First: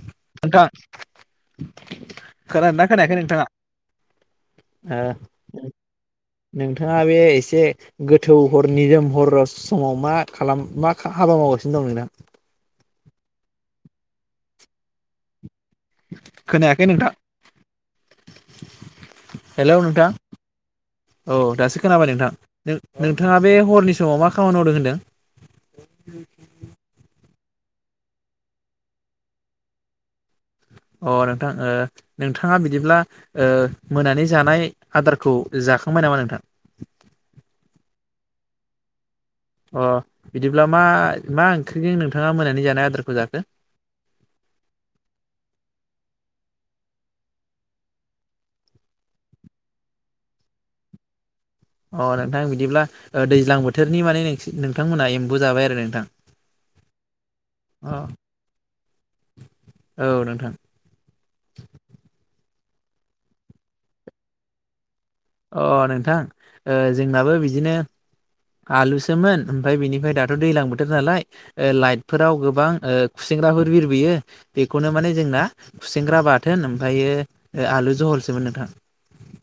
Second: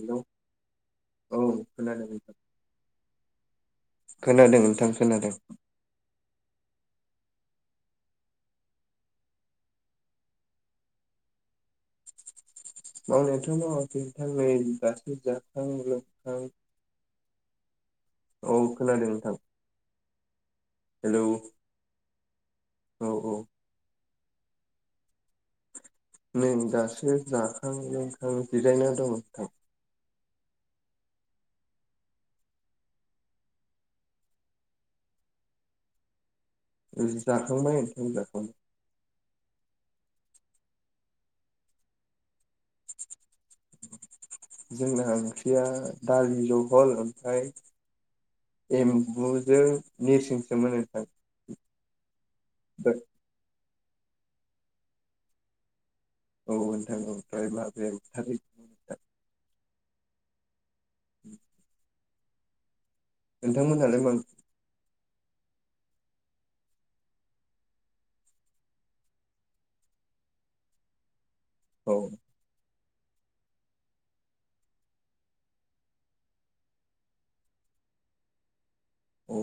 Hello नोंथां औ खोनादों नोंथां खोनादोंना खोनायाखै नोंथाङा? खोनादों नोंथां ओ खोनादों नोंथाङा। हा बे एसे गोथौ हर निजोम हर समाव मा खालाम मा हाबा मावगासिनो दं नोंथां [unintelligible] मावनायाथ' मावाखै आं नै गासोजा खोनायाखै नोंथां? औ खोनादों नोंथां हेलौ नोंथां हेलौ औ दासो खोनाबाय नोंथां औ औ नोंथाङा बे हरनि समाव मा खामानि मावदों होनदों? नों दासो जाखां लोंखां जिरायना दं थां अ नोंथां नोंथाङा बिदिब्ला मोनानि जानाय आदारखौ जाखांबाय नामा नोंथां? दे बुं अ बिदिब्ला मा मा ओंख्रिजों नोंथाङा मोनानि जानाय आदारखौ जाखो जोंना ओंख्रिया दालि जहल ओमफ्राय एम्बुजों नोरसिंसोमोनो थों अ नोंथां बिदिब्ला दैज्लां बोथोरनि माने नोंथांमोनहा एम्बु जाबाय आरो नोंथां औ नोंथां औमफ्राय अ [unintelligible] औ नोंथां [inaudible] नोंथांमोनहालाय माम अ नोंथां ओ जोंनाबो बिदिनो आलुसोमोन ओमफफ्राय बेनिफ्राय दाथ' दैजलां बोथोर नालाय लाइटफोराव गोबां ओ खुसेंग्राफोर बिरबोयो बेखौनो माने जोंना खुसेंग्रा बाथोन ओमफ्रायो ओमफायो ओ आ जहलसोबो नोंथां। अ अ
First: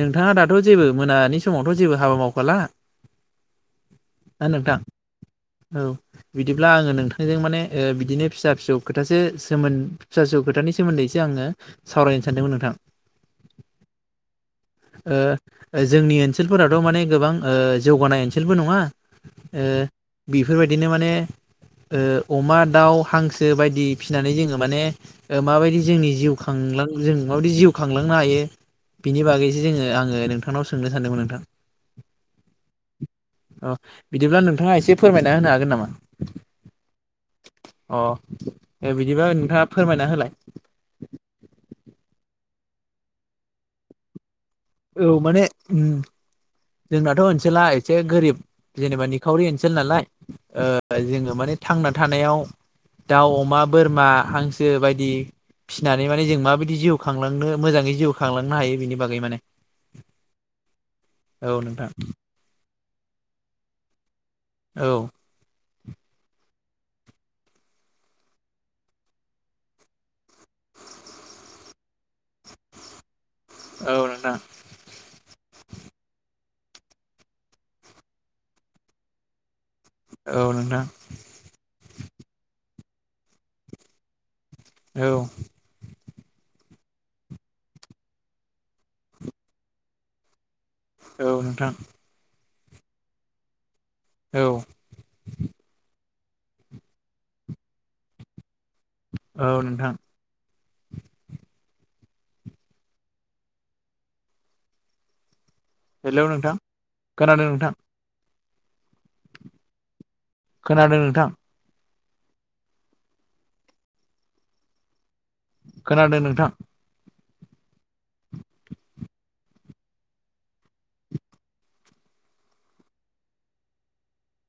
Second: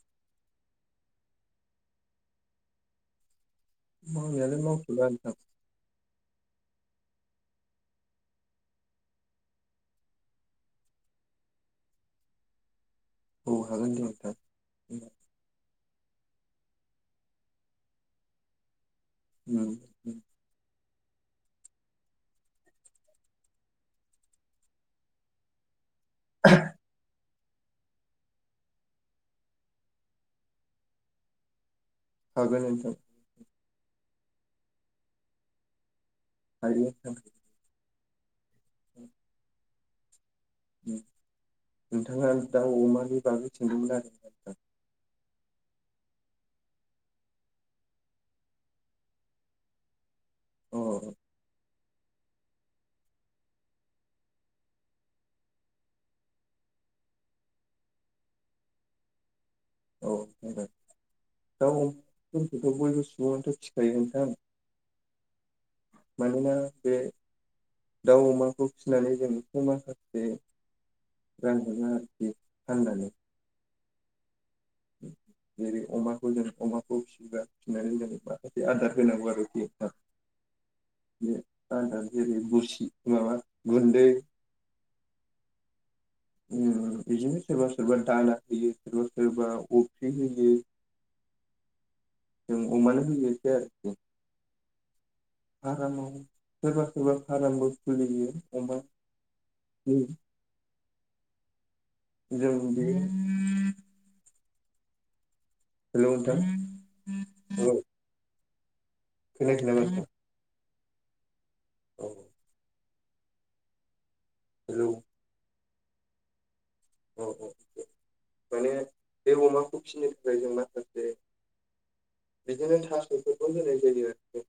नोंथाङा दाथ' जेबो मोनानि समावथ' जेबो हाबा मावखाला। ओ मावनायालाय मावथ'ला नोंथां औ बिदिब्ला आङो नोंथांजों माने बिदिनो फिसा फिसौ खोथासो सोमोन फिसा फिसौ खोथानि सोमोनदैसो आं आङो सावरायनो सानदोंमोन नोंथां औ हागोन दे नोंथां ओ ओ जोंनि ओनसोलफोराथ माने गोबां जौगानाय ओनसोलबो नङा उम ओ उम बेफोरबायदिनो माने ओ अमा, दाउ, हांसो बायदि फिनानै जोङो माने ओ माबायदि जोंनि जिउ खांलांजों माबादि जिउ खांलांनो हायो बिनि बागै बिदि जोङो आङो नोंथांनाव सोंनो सानदोंमोन नोंथां हागोन नोंथां अ बिदिब्ला नोंथाङा एसे फोरमायना होनो हागोन नामा हारि [unintelligible] अ दे बिदिबा नोंथाङा फोरमायना होलाय उम नोंथाङा दाउ, अमानि बागै सोंदोंमोन आरो आं औ माने ओम जोंनाथ ओनसोला एसे गोरिब जेनेबा निखावरि ओनसोल नालाय ओ अ जोङो माने थांना थानायाव दाउ, अमा, बोरमा हांसो बायदि फिनानै माने जों माबायदि जिउ खांलांनो मोजाङै जिउ खांलांनो हायो बेनि बागै माने औ बुं दे औ नोंथां। [inaudible] औ मानोना बे दाउ अमाखौ फिनानै जों बेखौ माखासे रां मोनो आरो खि फाननानै औ नोंथां। जेरै अमाखौ जों अमाखौ फिसिबा फिसिनानै जों माखासे आदार होनांगौ आरोखि। औ नोंथां बे आदार जेरै गुसि माबा गुन्दै [unintelligible] औ बिदिनो सोरबा सोरबा दाना होयो सोरबा सोरबा अफ्रि होयो। औ नोंथां। जों अमानो रुनोसै आरोखि। औ फारामाव सोरबा सोरबा फारामबो खुलियो। अमानि औ नोंथां जों बि हेलौ नोंथां खोनादों नोंथां। औ खोनायाखै नामा नोंथां? खोनादों नोंथां। औ हेलौ खोनादों नोंथां। अ औ माने बे अमाखौ फिनो थाखाय जों माखासे बेदिनो थास' [unintelligible]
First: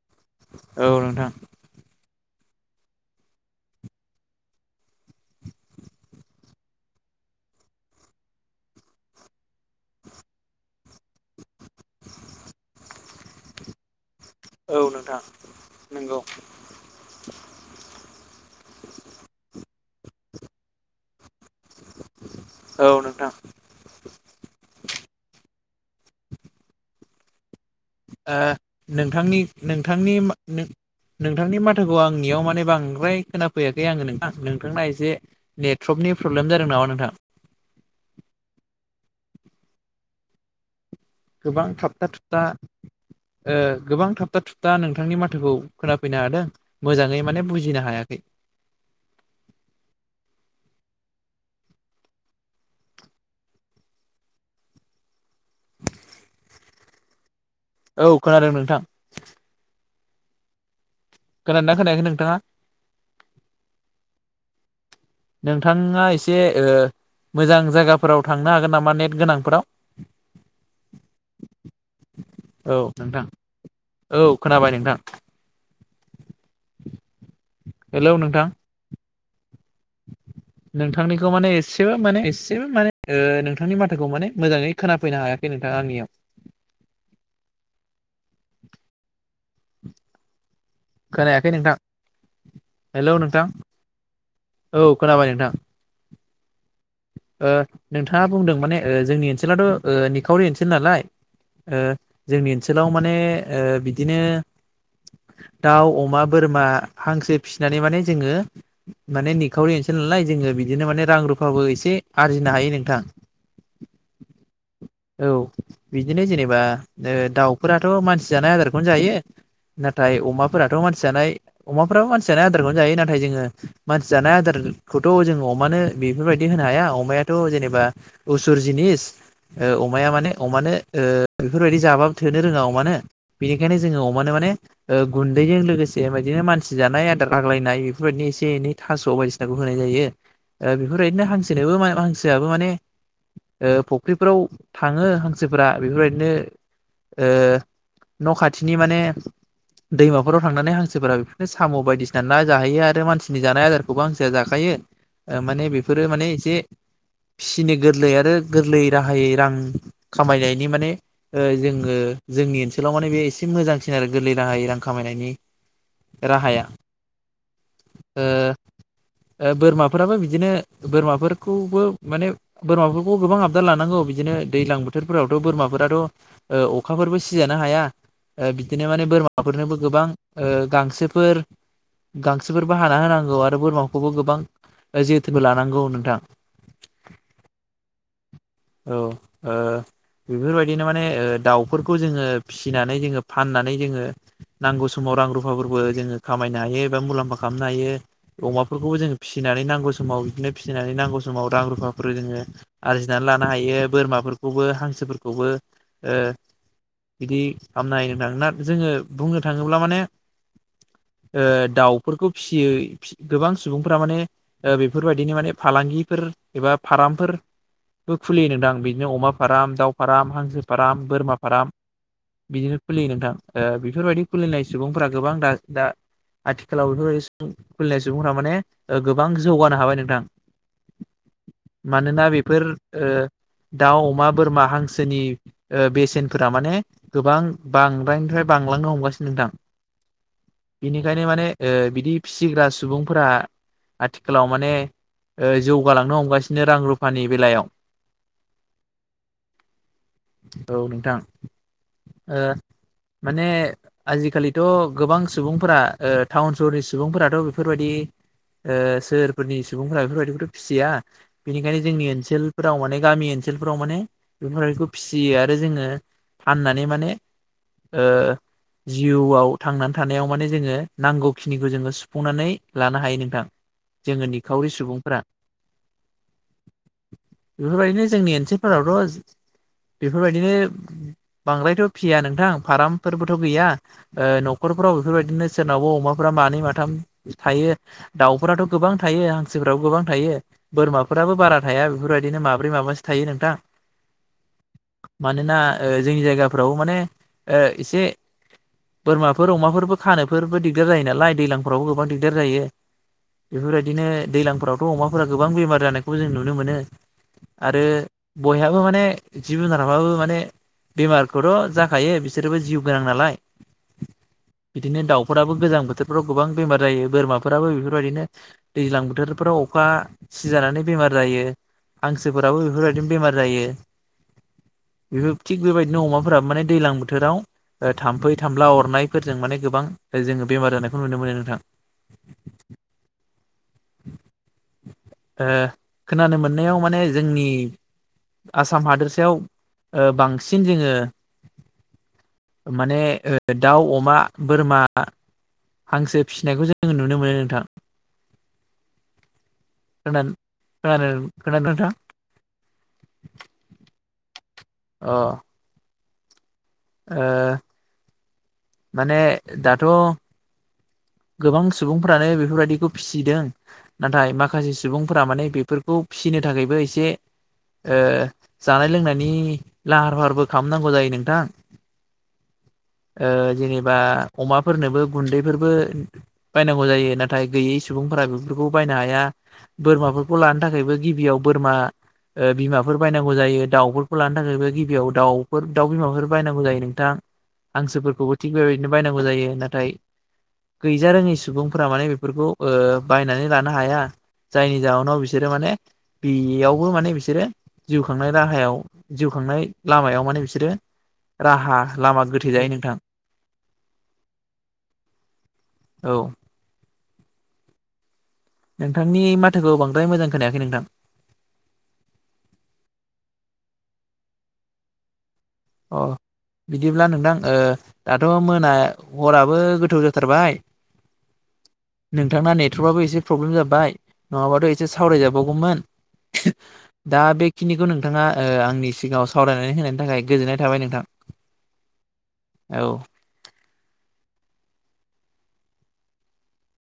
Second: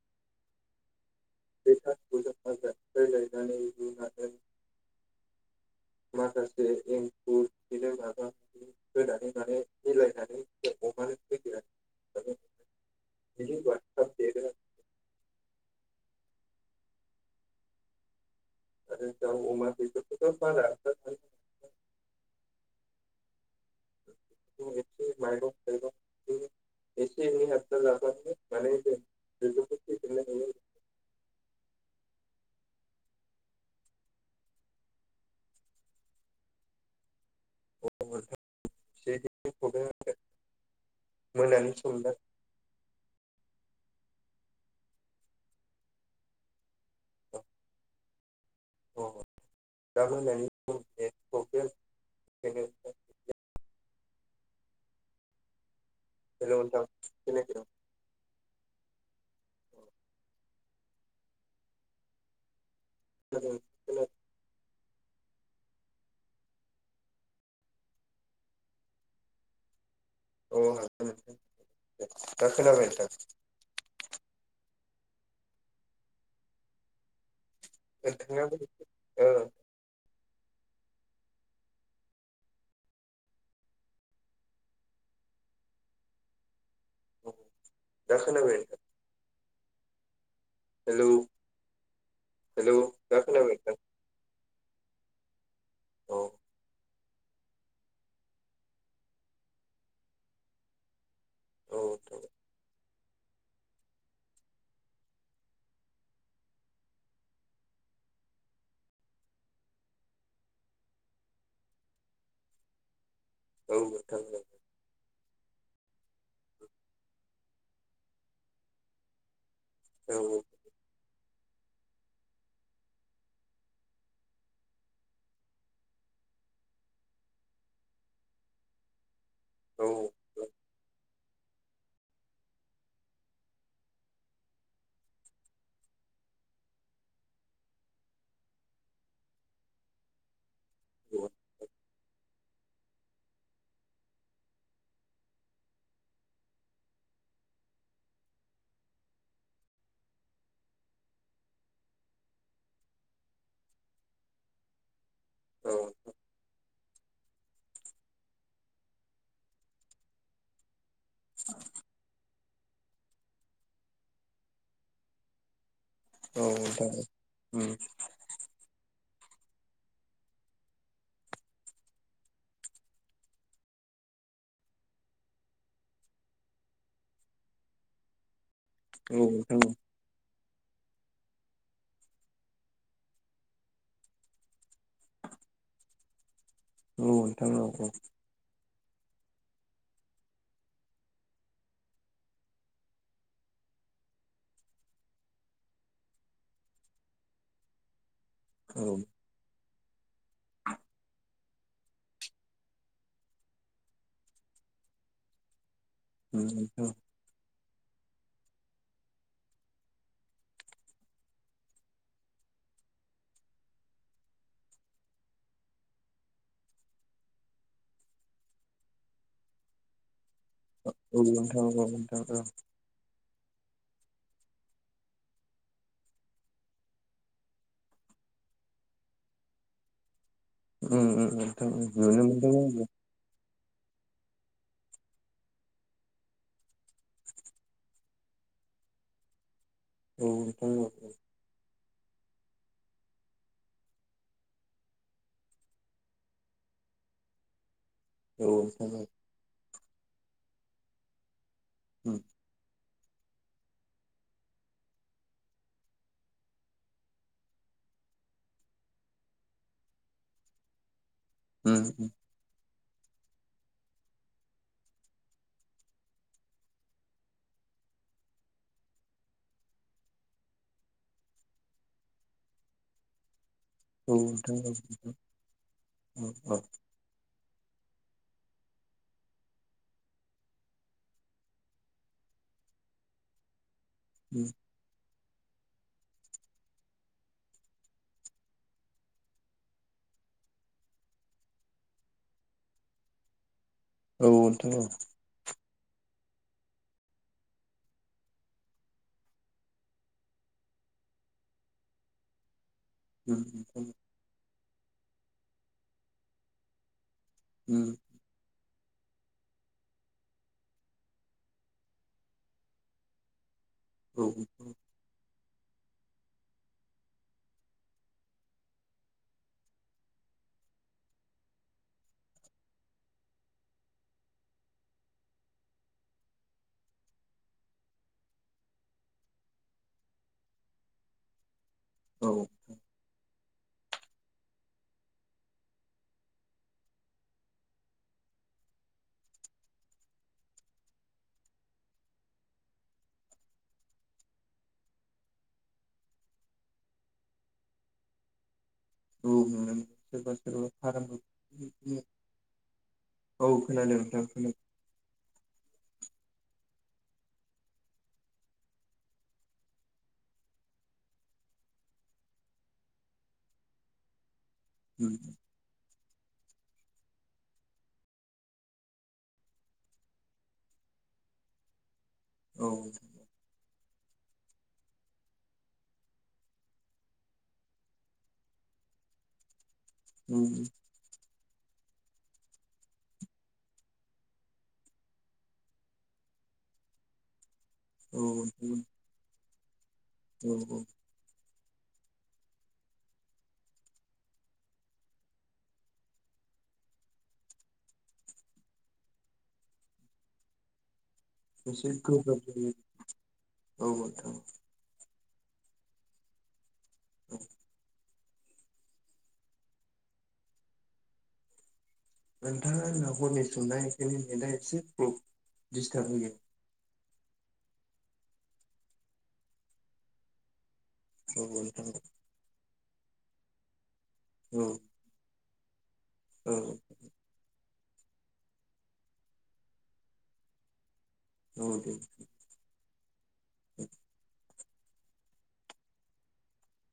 औ नोंथां। [unintelligible] माखासे एंखुर बिदिनो माबा होनानै माने मिलायनानै [unintelligible] औ नोंथां नोंगौ। आरो दाउ अमा बेफोरखौथ' [unintelligible] औ नोंथां। एसे [unintelligible] ओ माने जों नोंथांनि बेफोरखौ नोंथांनि फेदेरनो मा हायो नों नोंथांनि माथाखौ आंनियाव माने बां नोंखोहाय खोनाफैयाखै आङो नोंथां नोंथांना एसे नेटवर्कनि प्रब्लेम जादों नामा नोंथां? [unintelligible] गोबां मोनानि सम थाबथा दा थुबथा ओ गोबां थाबथा थुुबथा नोंथांनि माथोखौ खोनाफैनो हादों मोजाङै अ माने बुजिनो हायाखै। [unintelligible] [unintelligible] हेलौ' नोंथां खोनायाखै औ खोनादों नोंथां। खोनादोंना खोनायाखै नोंथाङा? [inaudible] नोंथाङा एसे ओ मोजां जायगाफोराव थांनो हागोन नामा नेट गोनांफोराव औ हागोन नोंथां। दसेल' औ बेट नोंथां [unintelligible] औ खोनाबाय नोंथां हेलौ नोंथां [inaudible] नोंथांनिखौ माने एसेबो माने एसेबो माने ओ नोंथांनि माथाखौ माने मोजाङै खोनाफैनो हायाखै। नोंथां आंनि आव दा खोनाबाय? [inaudible] हेलौ खोनायाखै नोंथां हेलौ दा हेल' नोंथां। खोनाबाय औ खोनाबाय नोंथां। औ ओ नोंथाङा बुंदों माने जोंनि ओनसोलाथ' निखावरि ओनसोल नालाय ओ औ जोंनि ओनसोलाव माने ओ बिदिनो दाउ अमा बोरमा हांसो फिसिनानै माने जोङो माने निखावरि ओसोल नालाय जोङो बिदिनो माने रां रुफाबो एसे आरजिनो हायो नोंथां। औ म थां [unintelligible] औ बिदिनो जेनेबा दाउफोराथ' मानसि जानाय आदारखौनो जायो। नाथाय औ अमाफोराथ' मानसि जानाय अमाफ्राबो मानसि जानाय आदारखौनो जायो नाथाय जोङो मानसि जानाय आदारखौथ' जोङो अमानो बेफोरबायदि हो होनो हाया अमायाथ' जेनेबा उसुर जिनिस औ अमाया माने अमानो बेफोरबायदि जाबाबो थोननो रोङा अमानो बेनिखायनो जोङो अमानो माने गुन्दैजों लोगोसे बिदिनो मानसि जानाय आदार आग्लायनाय बेफोरबायदिनो एसे एनै थास' बायदिसिनाखौ होनाय जायो। बेफोरबायदिनो हांसोनोबो मायबा हांसोआबो माने ओ फ फख्रिफोराव थाङो हांसोफोरा बेफोरबायदिनो ओ न खाथिनि माने दैमाफोराव थांनानै हांसोफोरा बिफोरनो साम बायदिसिना ना जाहैयो आरो मानसिनि जानाय आदारखौबो हांसोआ जाखायो ओ माने औ बेफोरो माने एसे फिसिनो गोरलै आरो गोरलै राहायै रां खामायनायनि माने जोङो जोंनि ओनसोलाव माने बे एसे मोजांसिन आरो गोरलै राहायै रां खामायनायनि राहाया औ ओ [unintelligible] बोरमाफोराबो बिदिनो बोरमाफोरखौबो माने बोरमाफोरखौ गोबां आ बदार लानांगौ बिदिनो दैज्लां बोथोरफोरावथ' बोरमाफोराथ' अखाफोरबो सिजानो हाया उह बिदिनो माने औ नोंथां बोरमाफोरनोबो गोबां उह गांसोफोर गांसोफोरबो हाना होनांगौ आरो बोरमाखौबो गोबां जोथोनबो लानांगौ नोंथां औ नोंथां औ औ औ उह बेफोरबायदिनो माने दाउफोरखौ जोङो फिसिनानै जोङो फाननानै जोङो नांगौ समाव रां रुफाफोरबो जोङो खामायनो हायो एबा मुलाम्फा खालामनो हायो अमाफोरखौबो औ जोङो फिसिनानै नांगौ समाव बिदिनो फिसिनानै नांगौ समाव रां रुफाफोर जोङो आरजिनानै लानो हायो बोरमाफोरखौबो हांसोफोरखौबो ओ नोंथां बिदि खालामनो हायो नोंथां ना जोङो बुंनो थाङोब्ला माने [inaudible] ओ दाउफोरखौ फिसियो गोबां सुबुंफोरा माने ओ बेफोरबायदिनो माने फालांगिफोर एबा फारामफोरबो खुलि नदां बिदिनो अमा फार्म दावउ फाराम हांसो फाराम औ बोरमा नोंथां फाराम औ नोंथां औ बिदिनो खुलियो नोंथां ओ बेफोरबायदि खुलिनाय सुबुंफोरा गोबां दा दा आथिखालाव बेफोरबायदि खुलिनाय सुबुंफोरा माने गोबां जौगानो हाबाय नोंथां उम उम उम उम उम मानोना उम बेफोर नुनो मोनदों ओ आंबो दाउ अमा बोरमा हांसोनि ओ बेसेनफोरा माने गोबां बांद्राय फ्राय बांलांनो हमगासिनो नोंथां औ नोंथां औ बेनिखायनो माने बिदि फिसिग्रा सुबुंफोरा आथिखालाव माने ओ जौगालांनो हमगासिनो रां रुफानि बेलायाव औ जाबाय औ नोंथां उम ओ माने आजिखालिथ' गोबां सुबुंफोरा ओ टाउन सहरनि सुबुंफोराथ' बेफोरबायदि ओ सोहोरफोरनि सुबुंफोरा बेफोरबायदिखौथ' फिसिया बेनिखायनो जोंनि उम ओनसोल फोराव माने गामि ओनसोलफोराव माने बेफोरबायदिखौ फिसियो आरो जोङो फाननानै माने ओ जिउआव थांनानै थानायाव माने जोङो नांगौखिनिखौ जोङो सुफुंनानै लानो हायो नोंथां औ जोङो नोंथां निखावरि औ नोंथां औ सुबुंफोरा बेफोरबायदिनो जोंनि ओनसोलफोरावथ' बेफोरबायदिनो बांद्रायथ' फिया नोंथां फारामफोरबोथ' गैया ओ न'खरफोराव बेफोरबायदि बिदिनो सोरनावबा अमाफोरा मानै माथाम थायो दाउफोराथ' गोबां थायो हांसोफोराबो गोबां थायो बोरमाफोराबो बारा थाया बेफोरबायदिनो माब्रै माबासो थायो नोंथां औ नोंथां मानोना ओ जोंनि जायगाफ्राव माने ओ एसे बोरमाफोर अमाफोरबो खानोफोरबो दिगदार जायो नालाय दैज्लांफोरावबो गोबां दिगदार जायो उम उम बेफोरबायदिनो दैज्लांफोरावथ' अमाफोरा गोबां बेमार जानायखौबो जों नुनो मोनो आरो उम बयहाबो माने जिब जुनाराबो माने बेमारखौथ' जाखायो बिसोरबो जिउ गोनां नालाय औ बिदिनो दाउ नखराबो गोजां बोथोरफ्राव गोबां बेमार जायो बोरमाफोराबो बेफोरबायदिनो दैज्लां बोथोरफोराव अखा सिजानानै बेमार जायो हांसोफोराबो बेफोरबायदिनो बेमार जायो बेफोर थिग बेबायदिनो अमाफोरा माने दैलां बोथोराव ओ थाम्फै थामफला अरनायफोरजों माने गोबां जोङो बेमार जानायखौ नुनो मोनो नोंथां औ ओ खोनानो मोननायाव माने जोंनि आसाम हादोरसायाव ओ बांसिन जोङो माने दाउ अमा बोरमा हांसो फिसिनायखौ जोङो नुनो मोनो नोंथां औ खोनानो खोनान दे खोनादोना? औ खोनादों नोंथां खोनादों अ ओ माने दाथ' गोबां सुबुंफ्रानो बेफोरबायदिखौ फिसिदों नाथाय माखासे माखासे उम सुबुंफोरा माने बेफोरखौ फिसिनो थाखायबो एसे ओ जानाय लोंनायनि लाहार फाहारबो खालामनांगौ जायो नोंथां औ ओ जेनेबा अमाफोरनोबो गुन्दैफोरबो बायनांगौ जायो नाथाय गैयै सुबुंफोरा बेफोरखौ बायनो हाया बोरमाफोरखौ उम लानो थाखायबो गिबियाव बोरमा ओ बिमाफोर बायनांगौ जायो दाउफोरखौ लानो थाखायबो गिबियाव दाउफोर दाउ बिमाफोर बायनांगौ जायो औ हांसोफोरखौबो थिग नोंथां बेबायदिनो बायनांगौ जायो नाथाय औ औ रोङि सुबुंफोरा माने बेफोरखौ ओ बायनानै लानो हाया जायनि जाहोनाव बिसोरो माने बेयावबो माने बिसोरो जिउ खांनाय राहायाव जिउ खांनाय लामायाव माने बिसोरो राहा एसे लामा गोब्राब गोथे जायो नोंथां औ नोंथां औ [unintelligible] नोंथांनि माथोखौ बांद्राय मोजां खोनायाखै नोंथां नोंथाङा न'खरनि सोंनाय एखनि नेनाय एसे अ दिस्टार्ब होयो बिदिब्ला नोंथां ओ दाथ' मोना हराबो गोथोव जाथारबाय औ नोंथां नोंथांना नेटवर्काबबो एसे प्रब्लेम जाबाय औ नङाबाथ' एसे सावराय जा बावगौमोन औ दा बे बेखिनिखौ नोंथाङा आंनि सिगाङाव सावरायनानै होनायनि थाखाय गोजोननाय थाबाय नोंथां औ दे औ